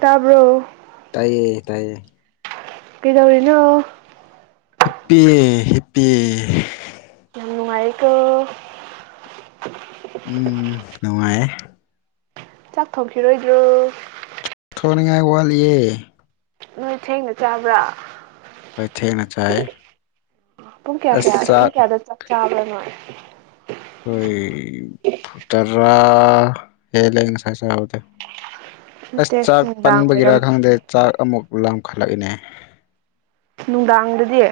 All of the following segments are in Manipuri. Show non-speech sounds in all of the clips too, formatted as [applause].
ꯇꯥꯕ꯭ꯔꯣ ꯇꯥꯏꯌꯦ ꯇꯥꯏꯌꯦ ꯀꯩꯗꯧꯔꯤꯅꯣ ꯍꯤꯞꯄꯤ ꯍꯤꯞꯄꯤ ꯌꯦ ꯌꯥꯝ ꯅꯨꯡꯉꯥꯏꯔꯦꯀꯣ ꯎꯝ ꯅꯨꯡꯉꯥꯏꯌꯦ ꯆꯥꯛ ꯊꯣꯡꯈꯤꯔꯣꯏꯗ꯭ꯔꯣ ꯊꯣꯡꯅꯤꯡꯉꯥꯏ ꯋꯥꯠꯂꯤꯌꯦ ꯅꯣꯏ ꯊꯦꯡꯅ ꯆꯥꯕ꯭ꯔꯥ ꯍꯣꯏ ꯊꯦꯡꯅꯥ ꯆꯥꯏ ꯄꯨꯡ ꯀꯌꯥ ꯑꯁ ꯀꯌꯥ ꯄꯨꯡ ꯆꯥꯛ ꯀꯌꯥꯗ ꯆꯥꯛ ꯆꯥꯕꯔꯥ ꯅꯣꯏ ꯈꯣꯏ ꯇꯔꯥ ꯍꯦꯟꯂꯦ ꯉꯁꯥꯏ ꯆꯥꯕꯥꯗꯣ ꯑꯁ ꯅꯠꯇꯦ ꯆꯥꯛ ꯅꯨꯡꯗꯥꯡ ꯄꯟꯕꯒꯤꯔꯥ ꯋꯥꯏꯔꯝ ꯈꯪꯗꯦ ꯆꯥꯛ ꯑꯃꯨꯛ ꯂꯥꯝꯈꯠꯂꯛꯑꯦꯅꯦ ꯅꯨꯡꯗꯥꯡꯗꯗꯤ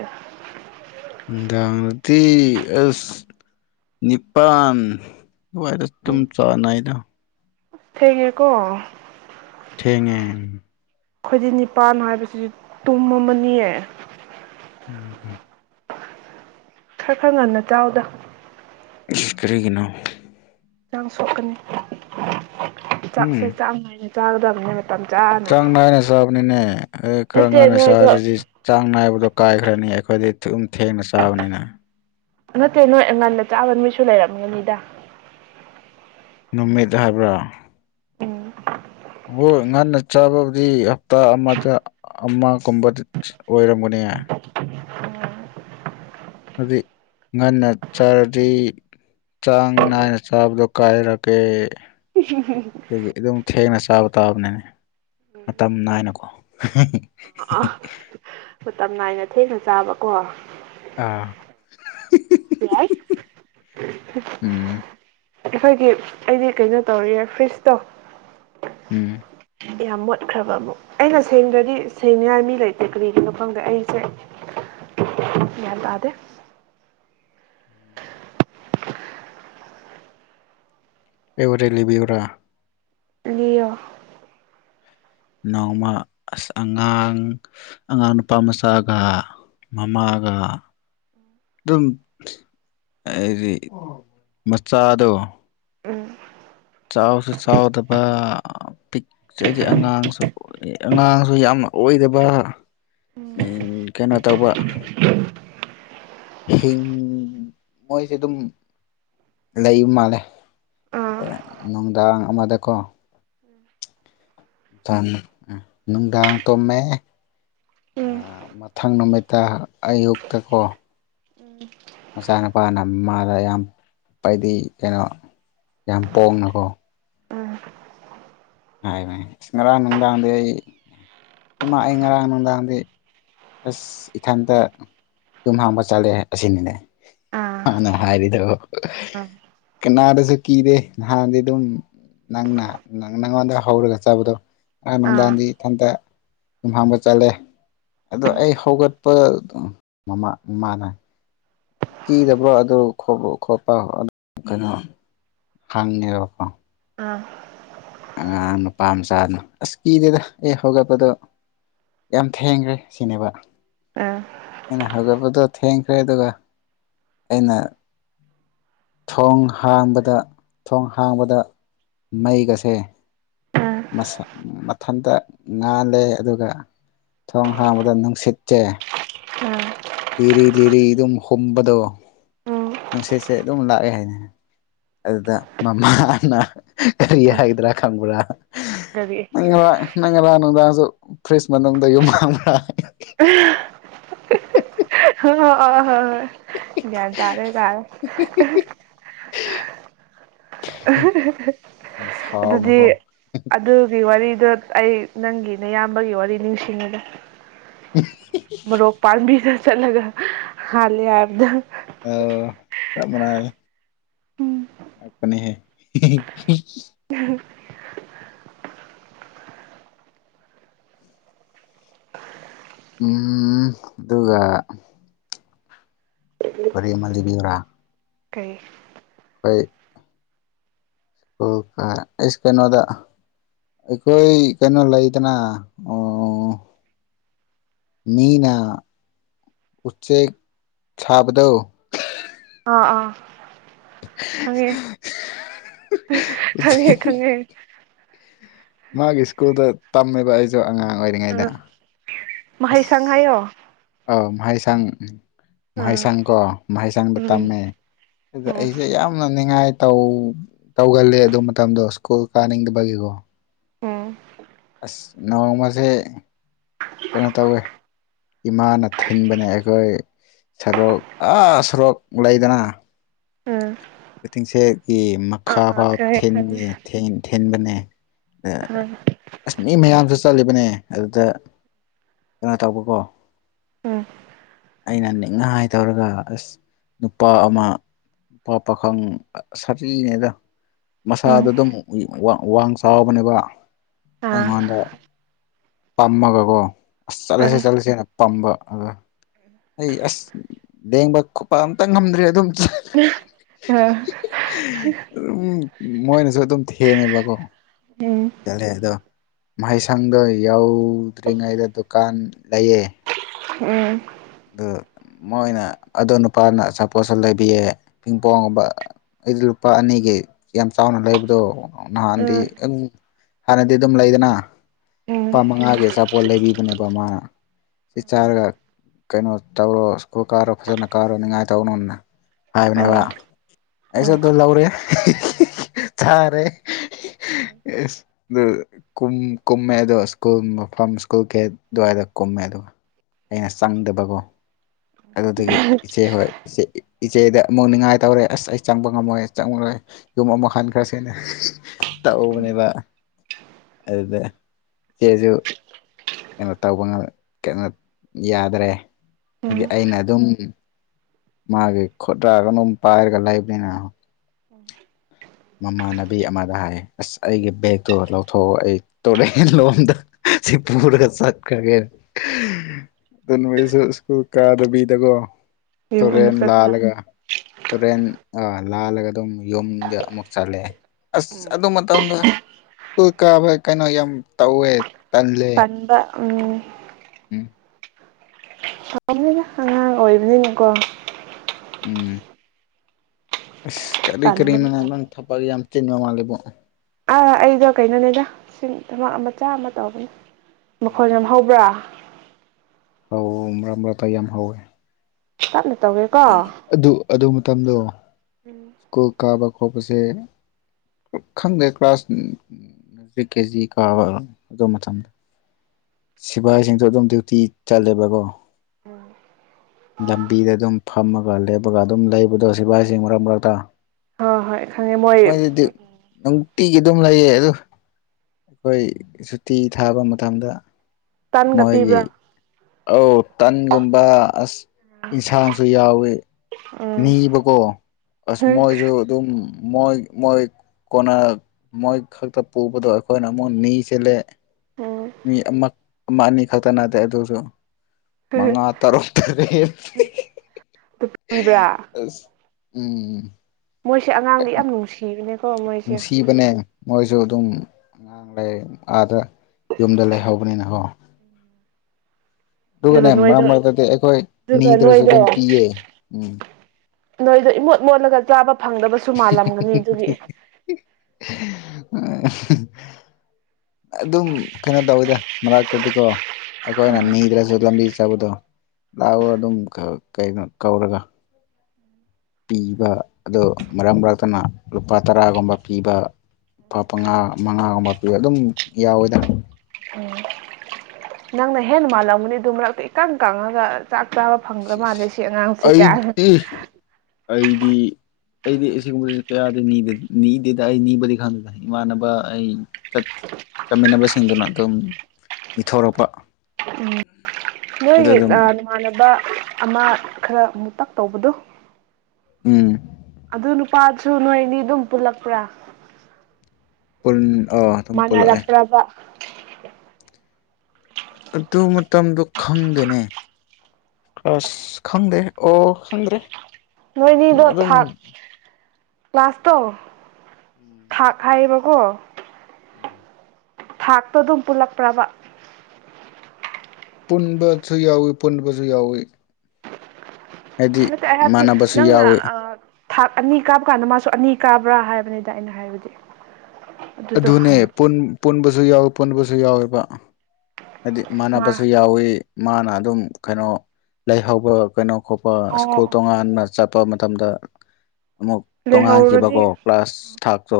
ꯅꯨꯡꯗꯥꯡꯗꯥꯗꯤ ꯑꯁ ꯅꯤꯄꯥꯟ ꯑꯗꯨꯋꯥꯏꯗ ꯑꯗꯨꯝ ꯆꯥꯟꯅꯩꯗ ꯊꯦꯡꯉꯦꯀꯣ ꯊꯦꯡꯉꯦ ꯑꯩꯈꯣꯏꯗꯤ ꯅꯤꯄꯥꯟ ꯍꯥꯏꯕꯁꯤꯗꯤ ꯇꯨꯝꯃꯝꯃꯥꯅꯤꯌꯦ ꯎꯝ ꯎꯝ ꯈꯔꯥ ꯈꯔꯥ ꯉꯥꯟꯅ ꯆꯥꯎꯗ ꯏꯁ ꯀꯔꯤꯒꯤꯅꯣ ꯍꯛꯆꯥꯡ ꯁꯣꯛꯀꯅꯤ ꯎꯝ ꯆꯥꯛꯁꯦ ꯆꯥꯡ ꯅꯥꯏꯅ ꯆꯥꯒꯗꯕꯅꯦ ꯃꯇꯝ ꯆꯥꯅ ꯆꯥꯡ ꯅꯥꯏꯅ ꯆꯥꯕꯅꯤꯅꯦ ꯈꯔ ꯅꯠꯇꯦ ꯉꯟꯅꯥ ꯅꯣꯏꯗꯣ ꯆꯥꯗ꯭ꯔꯗꯤ ꯆꯥꯡ ꯅꯥꯏꯕꯗꯣ ꯀꯥꯏꯈ꯭ꯔꯅꯤ ꯑꯩꯈꯣꯏꯗꯤ ꯗꯨꯝ ꯊꯦꯡꯅ ꯆꯥꯕꯅꯤꯅ ꯅꯠꯇꯦ ꯅꯣꯏ ꯉꯥꯟꯅ ꯆꯥꯕ ꯃꯤꯠꯁꯨ ꯂꯩꯔꯝꯒꯅꯤꯗ ꯅꯨꯃꯤꯠ ꯍꯥꯏꯕꯔꯣ ꯎꯝ ꯑꯒꯣꯏ ꯉꯥꯟꯅ ꯆꯥꯕꯕꯨꯗꯤ ꯍꯞꯇꯥ ꯑꯃꯗ ꯑꯃꯥ ꯒꯨꯝꯕ ꯑꯣꯏꯔꯝꯒꯅꯤ ꯉꯟꯅꯥ ꯆꯥꯔꯗꯤ ꯆꯥꯡ ꯅꯥꯏꯅ ꯆꯥꯕꯗꯣ ꯀꯥꯏꯔꯑꯦ [unintelligible] ꯑꯗꯒꯤ ꯑꯗꯨꯝ ꯊꯦꯡꯅ ꯆꯥꯕ ꯇꯥꯕꯅꯤꯅ ꯃꯇꯝ ꯅꯥꯏꯅꯀꯣ ꯑ ꯃꯇꯝ ꯅꯥꯏꯅ ꯊꯦꯡꯅ ꯆꯥꯕꯀꯣ ꯑꯥ ꯌꯥꯏ ꯎꯝ ꯑꯈꯣꯏꯒꯤ ꯑꯩꯗꯤ ꯀꯩꯅꯣ ꯇꯧꯔꯤꯌꯦ ꯐ꯭ꯔꯤꯖꯇꯣ ꯎꯝ ꯌꯥꯝ ꯃꯣꯠꯈ꯭ꯔꯕ ꯑꯃꯨꯛ ꯑꯩꯅ ꯁꯦꯡꯗ꯭ꯔꯗꯤ ꯁꯦꯡꯅꯤꯉꯥꯏ ꯃꯤ ꯂꯩꯇꯦ ꯀꯔꯤꯒꯤꯅꯣ ꯈꯪꯗꯦ ꯑꯩꯁꯦ ꯒ꯭ꯌꯥꯟ ꯇꯥꯗꯦ ꯑꯩ ꯋꯥꯔꯤ ꯂꯤꯕꯤꯌꯨꯔꯥ ꯂꯤꯌꯣ ꯅꯣꯡꯃ ꯑꯁ ꯑꯉꯥꯡ ꯑꯉꯥꯡ ꯅꯨꯄꯥ ꯃꯆꯥꯒ ꯃꯃꯥꯒ ꯑꯗꯨꯝ ꯍꯥꯏꯗꯤ ꯃꯆꯥꯗꯣ ꯎꯝ ꯆꯥꯎꯁꯨ ꯆꯥꯎꯗꯕ ꯄꯤꯛꯆꯁꯦ ꯑꯉꯥꯡꯁꯨ ꯑꯉꯥꯡꯁꯨ ꯌꯥꯝꯅ ꯑꯣꯏꯗꯕ ꯀꯩꯅꯣ ꯇꯧꯕ ꯍꯤꯡ ꯃꯣꯏꯁꯦ ꯑꯗꯨꯝ ꯂꯩꯕ ꯃꯥꯜꯂꯦ ꯑꯥ ꯅꯨꯡꯗꯥꯡ ꯑꯃꯗꯀꯣ [inaudible] [unintelligible] ꯅꯨꯡꯗꯥꯡ ꯇꯨꯝꯃꯦ ꯎꯝ ꯃꯊꯪ ꯅꯨꯃꯤꯠꯇ ꯑꯌꯨꯛꯇꯀꯣ ꯎꯝ ꯃꯆꯥꯅꯨꯄꯥꯅ ꯃꯃꯥꯗ ꯌꯥꯝ ꯑꯩꯗꯤ ꯀꯩꯅꯣ ꯌꯥꯝ ꯄꯣꯡꯅꯀꯣ ꯎꯝ ꯍꯥꯏꯕꯅꯦ ꯉꯔꯥꯡ ꯅꯨꯡꯗꯥꯡꯗꯤ ꯑꯩ ꯏꯃꯥ ꯑꯩ ꯉꯔꯥꯡ ꯅꯨꯡꯗꯥꯡꯗꯤ ꯑꯁ ꯏꯊꯟꯇ ꯌꯨꯝ ꯍꯥꯡꯕ ꯆꯠꯂꯦ ꯑꯁꯤꯅꯤꯅꯦ ꯑꯥ ꯃꯥꯅ ꯍꯥꯏꯔꯤꯗꯣ ꯎꯝ ꯀꯅꯥꯗꯁꯨ ꯀꯤꯗꯦ ꯅꯍꯥꯟꯗꯤ ꯑꯗꯨꯝ ꯅꯪꯅ ꯅꯪꯉꯣꯟꯗ ꯍꯧꯔꯒ ꯆꯥꯕꯗꯣ ꯑ ꯑꯥ ꯅꯨꯡꯗꯥꯡꯗꯤ ꯏꯊꯟꯇ ꯌꯨꯝꯍꯥꯡꯕ ꯆꯠꯂꯦ ꯑꯗꯣ ꯎꯝ ꯑꯩ ꯍꯧꯒꯠꯄ ꯃꯃꯥ ꯃꯃꯥꯅ ꯀꯤꯗꯕꯔꯣ ꯑꯗꯨ ꯈꯣꯠꯄ ꯀꯩꯅꯣ ꯍꯪꯉꯦꯕꯀꯣ ꯑꯥ ꯑꯉꯥꯡ ꯅꯨꯄꯥ ꯃꯆꯥꯗꯨꯅ ꯑꯁ ꯀꯤꯗꯦꯗ ꯑꯩ ꯍꯧꯒꯠꯄꯗꯣ ꯌꯥꯝ ꯊꯦꯡꯈ꯭ꯔꯦ ꯁꯤꯅꯦꯕ ꯑꯥ ꯑꯩꯅ ꯍꯧꯒꯠꯄꯗꯣ ꯊꯦꯡꯈ꯭ꯔꯦ ꯑꯗꯨꯒ ꯑꯩꯅ ꯊꯣꯡ ꯍꯥꯡꯕꯗ ꯊꯣꯡ ꯍꯥꯡꯕꯗ ꯃꯩꯒꯁꯦ ꯃꯁꯥ ꯃꯊꯟꯇ ꯉꯥꯜꯂꯦ ꯑꯗꯨꯒ ꯊꯣꯡ ꯍꯥꯥꯡꯕꯗ ꯅꯨꯡꯁꯤꯠꯁꯦ [unintelligible] ꯂꯤꯔꯤ ꯂꯤꯔꯤ ꯑꯗꯨꯝ ꯍꯨꯝꯕꯗꯣ ꯎꯝ ꯅꯨꯡꯁꯤꯠꯁꯦ ꯑꯗꯨꯝ ꯂꯥꯛꯑꯦ ꯍꯥꯏꯅꯦ ꯑꯗꯨꯗ ꯃꯃꯥꯅ ꯀꯔꯤ ꯎꯝ ꯍꯥꯏꯗ꯭ꯔꯥ ꯈꯪꯕ꯭ꯔꯥ ꯀꯔꯤ [unintelligible] ꯏꯃꯥ ꯉꯔꯥꯡ ꯅꯨꯡꯗꯥꯡꯁꯨ ꯐ꯭ꯔꯤꯖ ꯃꯅꯨꯡꯗ ꯌꯨꯝ ꯍꯥꯡꯕ꯭ꯔ [unintelligible] ꯒ꯭ꯌꯥꯟ ꯇꯥꯔꯦ ꯇꯥꯔꯦ ꯌꯥꯝ ꯑꯗꯨꯗꯤ ꯁꯥꯎꯅꯀꯣ ꯑꯗꯨꯒꯤ ꯋꯥꯔꯤꯗꯣ ꯑꯩ ꯅꯪꯒꯤ ꯅꯌꯥꯝꯕꯒꯤ ꯋꯥꯔꯤ ꯅꯤꯡꯁꯤꯡꯉꯤꯗ [unintelligible] ꯃꯣꯔꯣꯛ ꯄꯥꯝꯕꯤꯗ ꯆꯠꯂꯒ ꯍꯥꯂꯦ ꯍꯥꯏꯕꯗꯣ [unintelligible] ꯎꯝ [unintelligible] ꯎꯝ-ꯝ- ꯝ ꯑꯗꯨꯒ_ _ ꯍꯣꯔꯦ ꯑꯅꯥ ꯂꯩꯕꯤꯌꯨꯔ꯫ ꯀꯩꯏ_ _ ꯍꯣꯏ꯫ ꯑꯣ ꯀ ꯑꯦꯁ ꯀꯩꯅꯣꯗ ꯑꯩꯈꯣꯏ ꯀꯩꯅꯣ ꯂꯩꯗꯅ ꯑꯣ_ _ ꯃꯤꯅ ꯎꯆꯦꯛ ꯁꯥꯕꯗꯧ꯫ ꯑꯥ ꯑꯥ ꯈꯪꯉꯦ꯫ ꯈꯪꯉꯦ ꯈꯪꯉꯦ꯫ ꯃꯥꯒꯤ ꯁ꯭ꯀꯨꯜꯗ ꯇꯝꯃꯦꯕ ꯑꯩꯖꯨ ꯑꯉꯥꯡ ꯑꯣꯏꯔꯤꯉꯩꯗ ꯑꯥ ꯑꯁ꯫ ꯃꯍꯩꯁꯪ ꯍꯥꯏꯌꯣ ꯑꯣ ꯃꯍꯩꯁꯡ ꯑꯥ ꯃꯍꯩꯁꯡ ꯀꯣ ꯃꯍꯩꯁꯡꯗ ꯎꯝ ꯇꯝꯃꯦ꯫ ꯑꯗꯨꯒ ꯎꯝ ꯑꯩꯖꯦ ꯌꯥꯝꯅ ꯅꯤꯉꯥꯏ ꯇꯧ ꯇꯧꯒꯜꯂꯦ ꯑꯗꯨ ꯃꯇꯝꯗꯣ ꯁ꯭ꯀꯨꯜ ꯀꯥꯅꯤꯡꯗꯕꯒꯤꯀꯣ꯫ ꯎꯝ꯫ ꯑꯁ ꯅꯣꯡꯃꯖꯦ_ _ ꯀꯩꯅꯣ ꯇꯧꯋꯦ ꯏꯃꯥꯅ ꯊꯤꯟꯕꯅꯦ ꯑꯩꯈꯣꯏ꯫ ꯁꯔꯣꯛ ꯑꯥ ꯁꯣꯔꯣꯛ ꯂꯩꯗꯅ꯫ ꯎꯝ꯫ ꯋꯇꯤꯡꯁꯦꯠꯒꯤ ꯑꯥ ꯃꯈꯥ ꯑꯥ ꯐꯥꯎ ꯈꯪꯉꯦ ꯈꯪꯉꯦ ꯊꯤꯟꯂꯦ ꯊꯦꯟ ꯊꯤꯟꯕꯅꯦ꯫ ꯑ ꯑꯥ ꯑꯁ ꯃꯤ ꯃꯌꯥꯝꯖꯨ ꯆꯠꯂꯤꯕꯅꯦ ꯑꯗꯨꯗ ꯀꯩꯅꯣ ꯇꯧꯕꯀꯣ꯫ ꯎꯝ꯫ ꯑꯩꯅ ꯅꯤꯡꯉꯥꯏ ꯇꯧꯔꯒ ꯑꯁ ꯅꯨꯄꯥ ꯑꯃ_ _ ꯑꯣ ꯄꯥꯈꯪ ꯁꯥꯊꯤꯅꯦꯗ꯫ ꯎꯝ ꯃꯁꯥꯗ ꯑꯗꯨꯝ ꯋ- ꯋꯥꯡ ꯆꯥꯎꯕꯅꯦꯕ ꯑꯥ ꯑꯥ ꯑꯥ ꯑꯩꯉꯣꯟꯗ_ _ ꯄꯝꯃꯒꯀꯣ ꯑꯁ ꯆꯠꯂꯁꯦ ꯆꯠꯂꯁꯦꯅ_ _ ꯄꯝꯕ ꯑꯗ ꯑꯩ ꯑꯁ ꯂꯦꯡꯕ ꯈꯣꯄ ꯑꯝꯇ ꯉꯝꯗ꯭ꯔꯦ ꯑꯗꯨꯝ ꯆꯠ ꯄꯥ_ _ [unintelligible] ꯎꯝ ꯃꯣꯏꯅꯖꯨ ꯑꯗꯨꯝ ꯊꯦꯝꯃꯦꯕꯀꯣ꯫ ꯎꯝ꯫ ꯆꯠꯂꯦ ꯑꯗꯣ ꯃꯍꯩꯁꯪꯗꯣ ꯌꯧꯗ꯭ꯔꯤꯉꯩꯗ ꯗꯨꯀꯥꯟ ꯂꯩꯌꯦ꯫ ꯎꯝ꯫ ꯑꯗꯨ ꯃꯣꯏꯅ ꯑꯗꯣ ꯅꯨꯄꯥꯅ ꯑꯆꯥꯄꯣꯠꯁꯨ ꯂꯩꯕꯤꯌꯦ ꯄꯤꯡꯄꯣꯡꯒꯨꯝꯕ꯫ ꯑꯩꯗꯤ ꯂꯨꯄꯥ ꯑꯅꯤꯒꯤ ꯌꯥꯝ ꯆꯥꯎꯅ ꯂꯩꯕꯗꯣ ꯎꯝ ꯅꯍꯥꯟꯗꯤ ꯑꯪ_ _ ꯍꯥꯟꯅꯗꯤ ꯑꯗꯨꯝ ꯂꯩꯗꯅ ꯎꯝ ꯂꯨꯄꯥ ꯃꯉꯥꯒꯤ ꯑꯆꯥꯄꯣꯠ ꯂꯩꯕꯤꯕꯅꯦꯕ ꯃꯥꯅ꯫ ꯁꯤ ꯆꯥꯔꯒ ꯀꯩꯅꯣ ꯇꯧꯔꯣ ꯁ꯭ꯀꯨꯜ ꯀꯥꯔꯣ ꯐꯖꯅ ꯀꯥꯔꯣ ꯅꯤꯉꯥꯏ ꯇꯧꯅꯣꯅ꯫ ꯍꯥꯏꯕꯅꯦꯕ ꯎꯝ ꯑꯩꯁꯨ ꯎꯝ ꯑꯗꯨ ꯂꯧꯔꯦ [unintelligible] ꯆꯥꯔꯦ꯫ [unintelligible] ꯃꯦꯗꯣ ꯁ꯭ꯀꯨꯜ ꯃꯐꯝ ꯁ꯭ꯀꯨꯜ ꯒꯦꯠ ꯗ꯭ꯋꯥꯏꯗ ꯀꯨꯝꯃꯦ ꯑꯗꯨ ꯑꯩꯅ ꯆꯪꯗꯕꯀꯣ꯫ ꯑꯗꯨꯗꯒꯤ ꯏꯆꯦ ꯍꯣꯏ ꯏꯆꯦ ꯏꯆꯦꯗ ꯑꯃꯨꯛ ꯅꯤꯉꯥꯏ ꯇꯧꯔꯦ ꯑꯁ ꯑꯩ ꯆꯪꯕ ꯉꯝꯃꯣꯏ ꯆꯪꯉ꯭ꯔꯣꯏ꯫ ꯌꯨꯝ ꯑꯃꯨꯛ ꯍꯟꯈ꯭ꯔꯁꯦꯅ [unintelligible] ꯇꯧꯕꯅꯦꯕ꯫ ꯑꯗꯨꯗ ꯆꯦꯖꯨ_ _ ꯀꯩꯅꯣ ꯇꯧꯕꯉ ꯀꯩꯅꯣ ꯌꯥꯗ꯭ꯔꯦ꯫ ꯎꯝ ꯁꯤꯗꯤꯑꯩꯅ ꯑꯗꯨꯝ_ _ ꯃꯥꯒꯤ ꯈꯣꯠꯇꯒ ꯑꯗꯨꯝ ꯄꯥꯏꯔꯒ ꯂꯩꯕꯅꯤꯅ_ _ [inaudible] ꯃꯃꯥꯟꯅꯕꯤ ꯑꯃꯗ ꯍꯥꯏ ꯑꯁ ꯑꯩꯒꯤ ꯕꯦꯒꯇꯣ ꯂꯧꯊꯣꯛꯑꯣ ꯑꯩ ꯇꯨꯔꯦꯜ ꯂꯣꯝꯗ_ _ ꯁꯤ ꯄꯨꯔꯥ ꯆꯠꯈꯔꯥꯒꯦ꯫ [unintelligible] ꯁ꯭ꯀꯨꯜ ꯀꯥꯗꯕꯤꯗꯒꯣ ꯌꯨꯝ ꯇꯨꯔꯦꯟ ꯑꯃꯨꯛ ꯆꯠꯄ ꯂꯥꯜꯂꯒ_ _ ꯇꯨꯔꯦꯟ ꯑ ꯂꯥꯜꯂꯒ ꯑꯗꯨꯝ ꯌꯨꯝꯗ ꯑꯃꯨꯛ ꯆꯠꯂꯦ ꯑꯁ ꯎꯝ ꯑꯗꯨ ꯃꯇꯝꯗꯣ_ _ ꯁꯀꯨꯜ ꯀꯥꯕ ꯀꯩꯅꯣ ꯌꯥꯝ ꯇꯧꯋꯦ ꯇꯜꯂꯦ꯫ ꯕ ꯎꯝ ꯎꯝ [unintelligible] ꯑꯉꯥꯡ ꯑꯣꯏꯕ ꯅꯤꯅꯀꯣ ꯎꯝ ꯑꯁ ꯀꯔꯤ ꯀꯔꯤ ꯇꯟꯕ ꯅꯣꯅ ꯃꯇꯝ ꯅꯪ ꯊꯛꯕꯛ ꯌꯥꯝ ꯆꯤꯟꯕ ꯃꯥꯜꯂꯦꯕꯣ ꯑ ꯑꯩꯗꯣ ꯀꯩꯅꯣꯅꯦꯗ ꯁꯤ ꯊꯕꯛ ꯃꯆꯥ ꯑꯃ ꯇꯧꯕꯅꯦ ꯃꯈꯣꯟ ꯌꯥꯝ ꯍꯧꯕ꯭ꯔꯥ ꯍꯥꯎ ꯃꯔꯥꯛ ꯃꯔꯥꯛꯇ ꯌꯥꯝ ꯍꯧꯋꯦ ꯇꯞꯅ ꯇꯧꯒꯦꯀꯣ ꯑꯗꯨ ꯑꯗꯨ ꯃꯇꯝꯗꯣ [unintelligible] ꯁ꯭ꯀꯨꯜ ꯀꯥꯕ ꯈꯣꯠꯄꯁꯦ ꯈꯪꯗꯦ ꯀ꯭ꯂꯥꯁ ꯀꯦꯖꯤ ꯀꯥꯕꯔꯥ ꯑꯗꯨ ꯃꯇꯝꯗ ꯁꯤꯐꯥꯏꯁꯤꯡꯁꯨ ꯑꯗꯨꯝ ꯗ꯭ꯌꯨꯇꯤ ꯆꯠꯂꯦꯕꯀꯣ ꯂꯝꯕꯤꯗ ꯑꯗꯨꯝ ꯐꯥ ꯐꯝꯃꯒ ꯂꯦꯞꯄꯒ ꯑꯗꯨꯝ ꯂꯩꯕꯗꯣ ꯁꯤꯐꯥꯏꯁꯤꯡ ꯃꯔꯛ ꯃꯔꯛꯇ ꯍꯣꯏ ꯍꯣꯏ ꯈꯪꯉꯦ ꯃꯣꯏ ꯃꯣꯏꯗꯗꯤ ꯅꯨꯡꯇꯤꯒꯤ ꯑꯗꯨꯝ ꯂꯩꯌꯦ ꯑꯗꯨ ꯑꯩꯈꯣꯏ ꯁꯨꯇꯤ ꯊꯥꯕ ꯃꯇꯝꯗ ꯇꯟꯒ ꯃꯣꯏꯒꯤ ꯄꯤꯕ꯭ꯔꯥ ꯑꯧ ꯇꯟꯒꯨꯝꯕ ꯑꯁ ꯌꯦꯟꯁꯥꯡꯁꯨ ꯌꯥꯎꯋꯤ ꯎꯝ ꯅꯤꯕꯀꯣ ꯑꯁ ꯃꯣꯏꯁꯨ ꯑꯗꯨꯝ ꯃꯣꯏ ꯃꯣꯏ ꯀꯣꯟꯅ ꯃꯣꯏ ꯈꯛꯇ ꯄꯨꯕꯗꯣ ꯑꯩꯈꯣꯏꯅ ꯑꯃꯨꯛ ꯅꯤꯁꯤꯜꯂꯦ ꯎꯝ ꯃꯤ ꯑꯃ ꯑꯃ ꯑꯅꯤ ꯈꯛꯇ ꯅꯥꯠꯇꯦ ꯑꯗꯨꯁꯨ ꯃꯉꯥ ꯑꯗꯨ ꯇꯔꯨꯛ ꯇꯥꯔꯦꯠ ꯄꯤꯕ꯭ꯔꯥ ꯎꯝ ꯃꯣꯏꯁꯦ ꯑꯉꯥꯡꯗꯤ ꯌꯥꯝ ꯅꯨꯡꯁꯤꯕꯅꯦ ꯅꯨꯡꯁꯤꯕꯅꯦ ꯃꯣꯏꯁꯨ ꯑꯗꯨꯝ ꯑꯉꯥꯡ ꯂꯩ ꯑꯥꯗ ꯌꯨꯝꯗ ꯂꯩꯍꯧꯕꯅꯤꯅꯀꯣ ꯑꯗꯨꯒꯅꯦ ꯑꯗꯨꯒ ꯃꯔꯝ ꯅꯣꯏꯗꯣ ꯃꯔꯛꯇꯗꯤ ꯑꯩꯈꯣꯏ ꯑꯗꯨꯒ ꯅꯤꯗ꯭ꯔꯁꯨ ꯅꯣꯏꯗꯣ ꯑꯗꯨꯝ ꯄꯤꯌꯦ ꯎꯝ ꯅꯣꯏꯗꯣ ꯏꯃꯣꯠ ꯃꯣꯠꯂꯒ ꯆꯥꯕ ꯐꯪꯗꯕꯁꯨ ꯃꯥꯜꯂꯝꯒꯅꯤ ꯑꯗꯨꯒꯤ [unintelligible] ꯑꯗꯨꯝ ꯀꯩꯅꯣ ꯇꯧꯋꯤꯗ ꯃꯔꯛꯇꯗꯤꯀꯣ ꯑꯩꯈꯣꯏꯅ ꯅꯤꯗ꯭ꯔꯁꯨ ꯂꯝꯕꯤ ꯆꯠꯕꯗꯣ ꯂꯥꯛꯑꯣ ꯑꯗꯨꯝ ꯀꯣ ꯀꯧꯔꯒ ꯄꯤꯕ ꯑꯗꯣ ꯃꯔꯛ ꯃꯔꯛꯇꯅ ꯂꯨꯄꯥ ꯇꯔꯥꯒꯨꯝꯕ ꯄꯤꯕ ꯄꯥꯄꯥꯉꯥ ꯃꯉꯥꯒꯨꯝꯕ ꯄꯤꯕ ꯑꯗꯨꯝ ꯌꯥꯎꯋꯦꯗ [unintelligible] ꯅꯪꯅ ꯍꯦꯟꯅ ꯃꯥꯜꯂꯝꯒꯅꯤ ꯑꯗꯨ ꯃꯔꯛꯇ ꯏꯀꯪ ꯀꯪꯉꯒ ꯆꯥꯛ ꯆꯥꯕ ꯐꯪꯗ꯭ꯔ ꯃꯥꯜꯂꯦ ꯁꯤ ꯑꯉꯥꯡꯁꯦ ꯀꯥꯢꯅ ꯑꯩꯗꯤ ꯑꯩꯗꯤ ꯑꯩꯗꯤ ꯑꯁꯤꯒꯨꯝꯕ ꯀꯌꯥꯗꯤ ꯅꯤꯗꯦꯗ ꯑꯩ ꯅꯤꯕꯗꯤ ꯈꯪꯗꯦ ꯏꯃꯥꯟꯅꯕ ꯑꯩ ꯆꯠ ꯆꯠꯃꯤꯟꯅꯕꯁꯤꯡꯗꯨꯅ ꯑꯗꯨꯝ ꯏꯊꯣꯔꯛꯄ ꯎꯝ ꯅꯣꯏꯒꯤ ꯅꯃꯥꯟꯅꯕ ꯑꯃ ꯈꯔ ꯃꯨꯇꯛ ꯇꯧꯕꯗꯣ ꯎꯝ ꯑꯗꯨ ꯅꯨꯄꯥꯁꯨ ꯅꯣꯏ ꯑꯅꯤ ꯑꯗꯨꯝ ꯄꯨꯜꯂꯛꯄ꯭ꯔꯥ ꯄꯨꯜ ꯑꯣ ꯃꯥꯟꯅꯔꯛꯄ꯭ꯔꯕ ꯑꯗꯨ ꯃꯇꯝꯗꯣ ꯈꯪꯗꯅꯦ ꯑꯁ ꯈꯪꯗꯦ ꯑꯣ ꯈꯪꯗ꯭ꯔꯦ ꯅꯣꯏꯅꯤꯗꯣ ꯑꯗꯨꯝ ꯊꯥꯛ ꯀ꯭ꯂꯥꯁ ꯇꯣ ꯎꯝ ꯊꯥꯛ ꯍꯥꯏꯌꯦꯕꯀꯣ ꯎꯝ ꯊꯥꯛꯇꯣ ꯑꯗꯨꯝ ꯄꯨꯜꯂꯛꯄ꯭ꯔꯕ ꯄꯨꯟꯕꯁꯨ ꯌꯥꯎꯏ ꯄꯨꯟꯕꯁꯨ ꯌꯥꯎꯏ ꯅꯠꯇꯦ ꯑꯩꯅ ꯍꯥꯏꯗꯤ ꯃꯥꯟꯅꯕꯁꯨ ꯅꯪꯅ ꯌꯥꯎꯋꯤ ꯑ ꯊꯥꯛ ꯑꯅꯤ ꯀꯥꯞꯕ ꯀꯥꯟꯗ ꯃꯥꯁꯨ ꯑꯅꯤ ꯀꯥꯕ꯭ꯔꯥ ꯍꯥꯏꯕꯅꯤꯗ ꯑꯩꯅ ꯍꯥꯏꯕꯗꯤ ꯑꯗꯨꯗꯣ ꯑꯗꯨꯅꯦ ꯍꯪꯉꯦ ꯄꯨꯟꯕꯁꯨ ꯌꯥꯎꯋ ꯄꯨꯟꯕꯁꯨ ꯌꯥꯎꯋꯦꯕ ꯍꯥꯏꯗꯤ ꯃꯥ ꯃꯥꯟꯅꯕꯁꯨ ꯌꯥꯎꯋꯤ ꯃꯥꯅ ꯑꯗꯨꯝ ꯀꯩꯅꯣ ꯂꯩꯍꯧꯕ ꯀꯩꯅꯣ ꯈꯣꯄ ꯑꯣ ꯁ꯭ꯀꯨꯜ ꯑꯣ ꯇꯣꯉꯥꯟꯕ ꯆꯠꯄ ꯃꯇꯝꯗ ꯑꯃꯨꯛ ꯇꯣꯡꯉꯥꯟꯈꯤꯕꯀꯣ ꯂꯩꯍꯧꯔꯗꯤ ꯀ꯭ꯂꯥꯁ ꯊꯥꯛꯇꯣ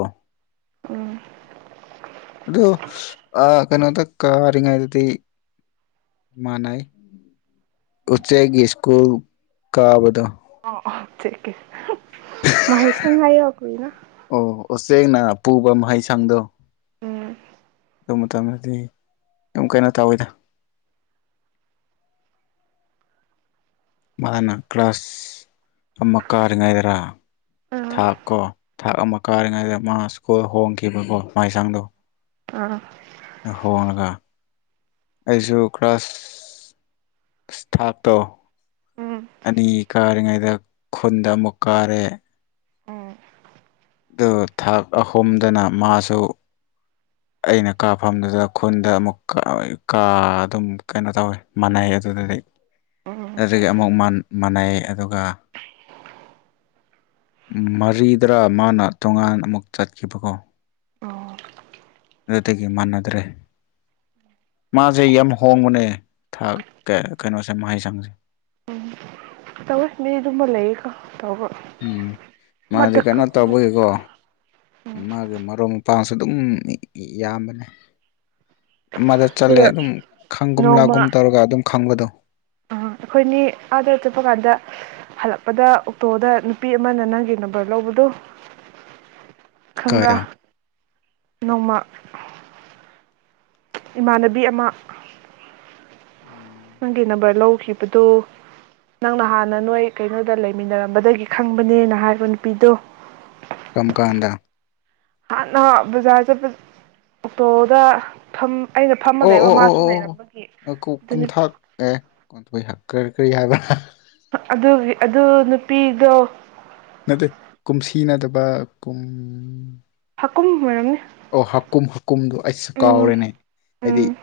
ꯎꯝ ꯑꯗꯣ ꯑ ꯀꯩꯅꯣꯗ ꯀꯔꯤꯉꯩꯗꯗꯤ ꯃꯥꯅꯩ ꯎꯆꯦꯛꯒꯤ ꯁ꯭ꯀꯨꯜ ꯀꯥꯕꯗꯣ ꯑꯣ ꯑꯣ ꯆ ꯀꯦ ꯃꯍꯦꯁꯅ ꯉꯥꯏ ꯀꯏꯅ [unintelligible] ꯑꯣ ꯎꯆꯦꯛꯅ ꯄꯨꯕ ꯃꯍꯩꯁꯪꯗꯣ ꯎꯝ ꯑꯗꯨ ꯃꯇꯝꯗꯗꯤ ꯌꯥꯝ ꯀꯩꯅꯣ ꯇꯧꯋꯤꯗ ꯃꯅ ꯀ꯭ꯂꯥꯁ ꯑꯃ ꯀ ꯑꯂꯤꯉꯥꯏꯗꯔ ꯎꯝ ꯊꯥꯛ ꯀꯣ ꯊꯥꯛ ꯑꯃ ꯀꯥꯔꯤꯉꯩꯗ ꯃꯥ ꯁ꯭ꯀꯨꯜ ꯍꯣꯡꯈꯤꯕꯀꯣ ꯃꯥꯏꯁꯥꯡꯗꯣ ꯑꯥ ꯍꯣꯉꯒ ꯑꯩꯁꯨ ꯀ꯭ꯂꯥꯁ ꯁ ꯊꯥꯛꯇꯣ ꯎꯝ ꯑꯅꯤ ꯀꯥꯔꯤꯉꯩꯗ ꯈꯨꯟꯗ ꯑꯃꯨꯛ ꯀꯥꯔꯦ ꯎꯝ ꯑꯗꯨ ꯊꯥꯛ ꯑꯍꯨꯝꯗꯅ ꯃꯥꯁꯨ [unintelligible] ꯑꯩꯅ ꯀꯥꯐꯝꯗꯨꯗ ꯈꯨꯟꯗ ꯑꯃꯨꯛ ꯀꯥ ꯑꯗꯨꯝ ꯀꯩꯅꯣ ꯇꯧꯋꯦ ꯃꯅꯥꯩ ꯑꯗꯨꯗꯗꯤ ꯑꯗꯨꯗꯒꯤ ꯑꯃꯨꯛ ꯃꯥꯟꯅꯩ ꯑꯗꯨꯒ ꯃꯔꯤꯗ꯭ꯔꯥ ꯃꯥꯅ ꯇꯣꯉꯥꯟ ꯑꯃꯨꯛ ꯆꯠꯈꯤꯕꯀꯣ ꯑꯣ ꯑꯗꯨꯗꯒꯤ ꯃꯥꯟꯅꯗ꯭ꯔꯦ ꯃꯥꯁꯦ ꯌꯥꯝ ꯍꯣꯡꯕꯅꯦ ꯊꯥꯛ ꯀꯩꯅꯣꯁꯦ ꯃꯍꯩꯁꯪꯁꯦ ꯎꯝ ꯇꯧꯋꯦ ꯃꯤ ꯑꯗꯨꯝꯕ ꯂꯩꯌꯦꯀꯣ ꯇꯧꯕ ꯎꯝ ꯃꯥꯗꯤ ꯑꯃꯗꯀ ꯀꯩꯅꯣ ꯇꯧꯕꯒꯤꯀꯣ ꯑꯃꯗꯀ ꯎꯝ ꯃꯥꯒꯤ ꯃꯔꯨꯝ ꯄꯥꯎꯁꯨ ꯑꯗꯨꯝ ꯌꯥꯝꯌꯥꯝꯕꯅꯦ ꯑꯃꯗ ꯆꯠꯂꯦ ꯑꯗꯨꯒ ꯑꯗꯨꯝ ꯈꯪꯒꯨꯝ ꯂꯥꯛꯒꯨꯝ ꯇꯧꯔꯒ ꯑꯗꯨꯝ ꯈꯪꯕꯗꯣ ꯑ ꯑꯩꯈꯣꯏꯅꯤ ꯑꯥꯗꯔ ꯆꯨꯞꯄ ꯀꯥꯟꯗ ꯍꯜꯂꯛꯄꯗ ꯑꯣꯛꯇꯣꯗ ꯅꯨꯄꯤ ꯑꯃꯅ ꯅꯪꯒꯤ ꯅꯝꯕꯔ ꯂꯧꯕꯗꯣ ꯈꯪꯕ꯭ꯔꯥ ꯀꯥꯏꯗ ꯅꯣꯡꯃ ꯏꯃꯥꯟꯅꯕꯤ ꯑꯃ ꯎꯝ ꯅꯪꯒꯤ ꯅꯝꯕꯔ ꯂꯧꯈꯤꯕꯗꯨ ꯅꯪꯅ ꯍꯥꯟꯅ ꯅꯣꯏ ꯀꯩꯅꯣꯗ ꯂꯩꯃꯤꯟꯅꯔꯝꯕꯗꯒꯤ ꯈꯪꯕꯅꯦꯅ ꯍꯥꯏꯕ ꯅꯨꯄꯤꯗꯣ ꯀꯝ ꯀꯥꯟꯗ ꯍꯥꯟꯅ ꯕꯖꯥꯔ ꯆꯠꯄ ꯑꯣꯛꯇꯣꯗ ꯐ ꯑꯩꯅ ꯐꯝꯃ ꯑꯣ ꯂꯩꯕ ꯑꯣ ꯃꯥꯁꯨ ꯑꯣ ꯂꯩꯔꯝꯕꯒꯤ ꯑꯣ ꯑꯗꯨꯅꯤ ꯀꯨꯝꯊꯥꯛ ꯑꯦ ꯀꯣꯟꯊꯩ ꯍꯛ ꯀꯔꯤ ꯀꯔꯤ ꯍꯥꯏꯕ ꯑꯗꯨꯒꯤ ꯑꯗꯨ ꯅꯨꯄꯤꯗꯣ ꯅꯠꯇꯦ ꯀꯨꯝꯁꯤ ꯅꯥꯠꯗꯕ ꯀꯨꯝ ꯍꯥꯀꯨꯝ ꯑꯣꯏꯔꯝꯅꯤ꯫ ꯑꯣ ꯍꯥꯀꯨꯝ ꯍꯥꯀꯨꯝꯗꯣ ꯑꯩꯁꯨ ꯎꯝ ꯀꯥꯎꯔꯦꯅꯦ ꯍꯥꯏꯗꯤ ꯎꯝ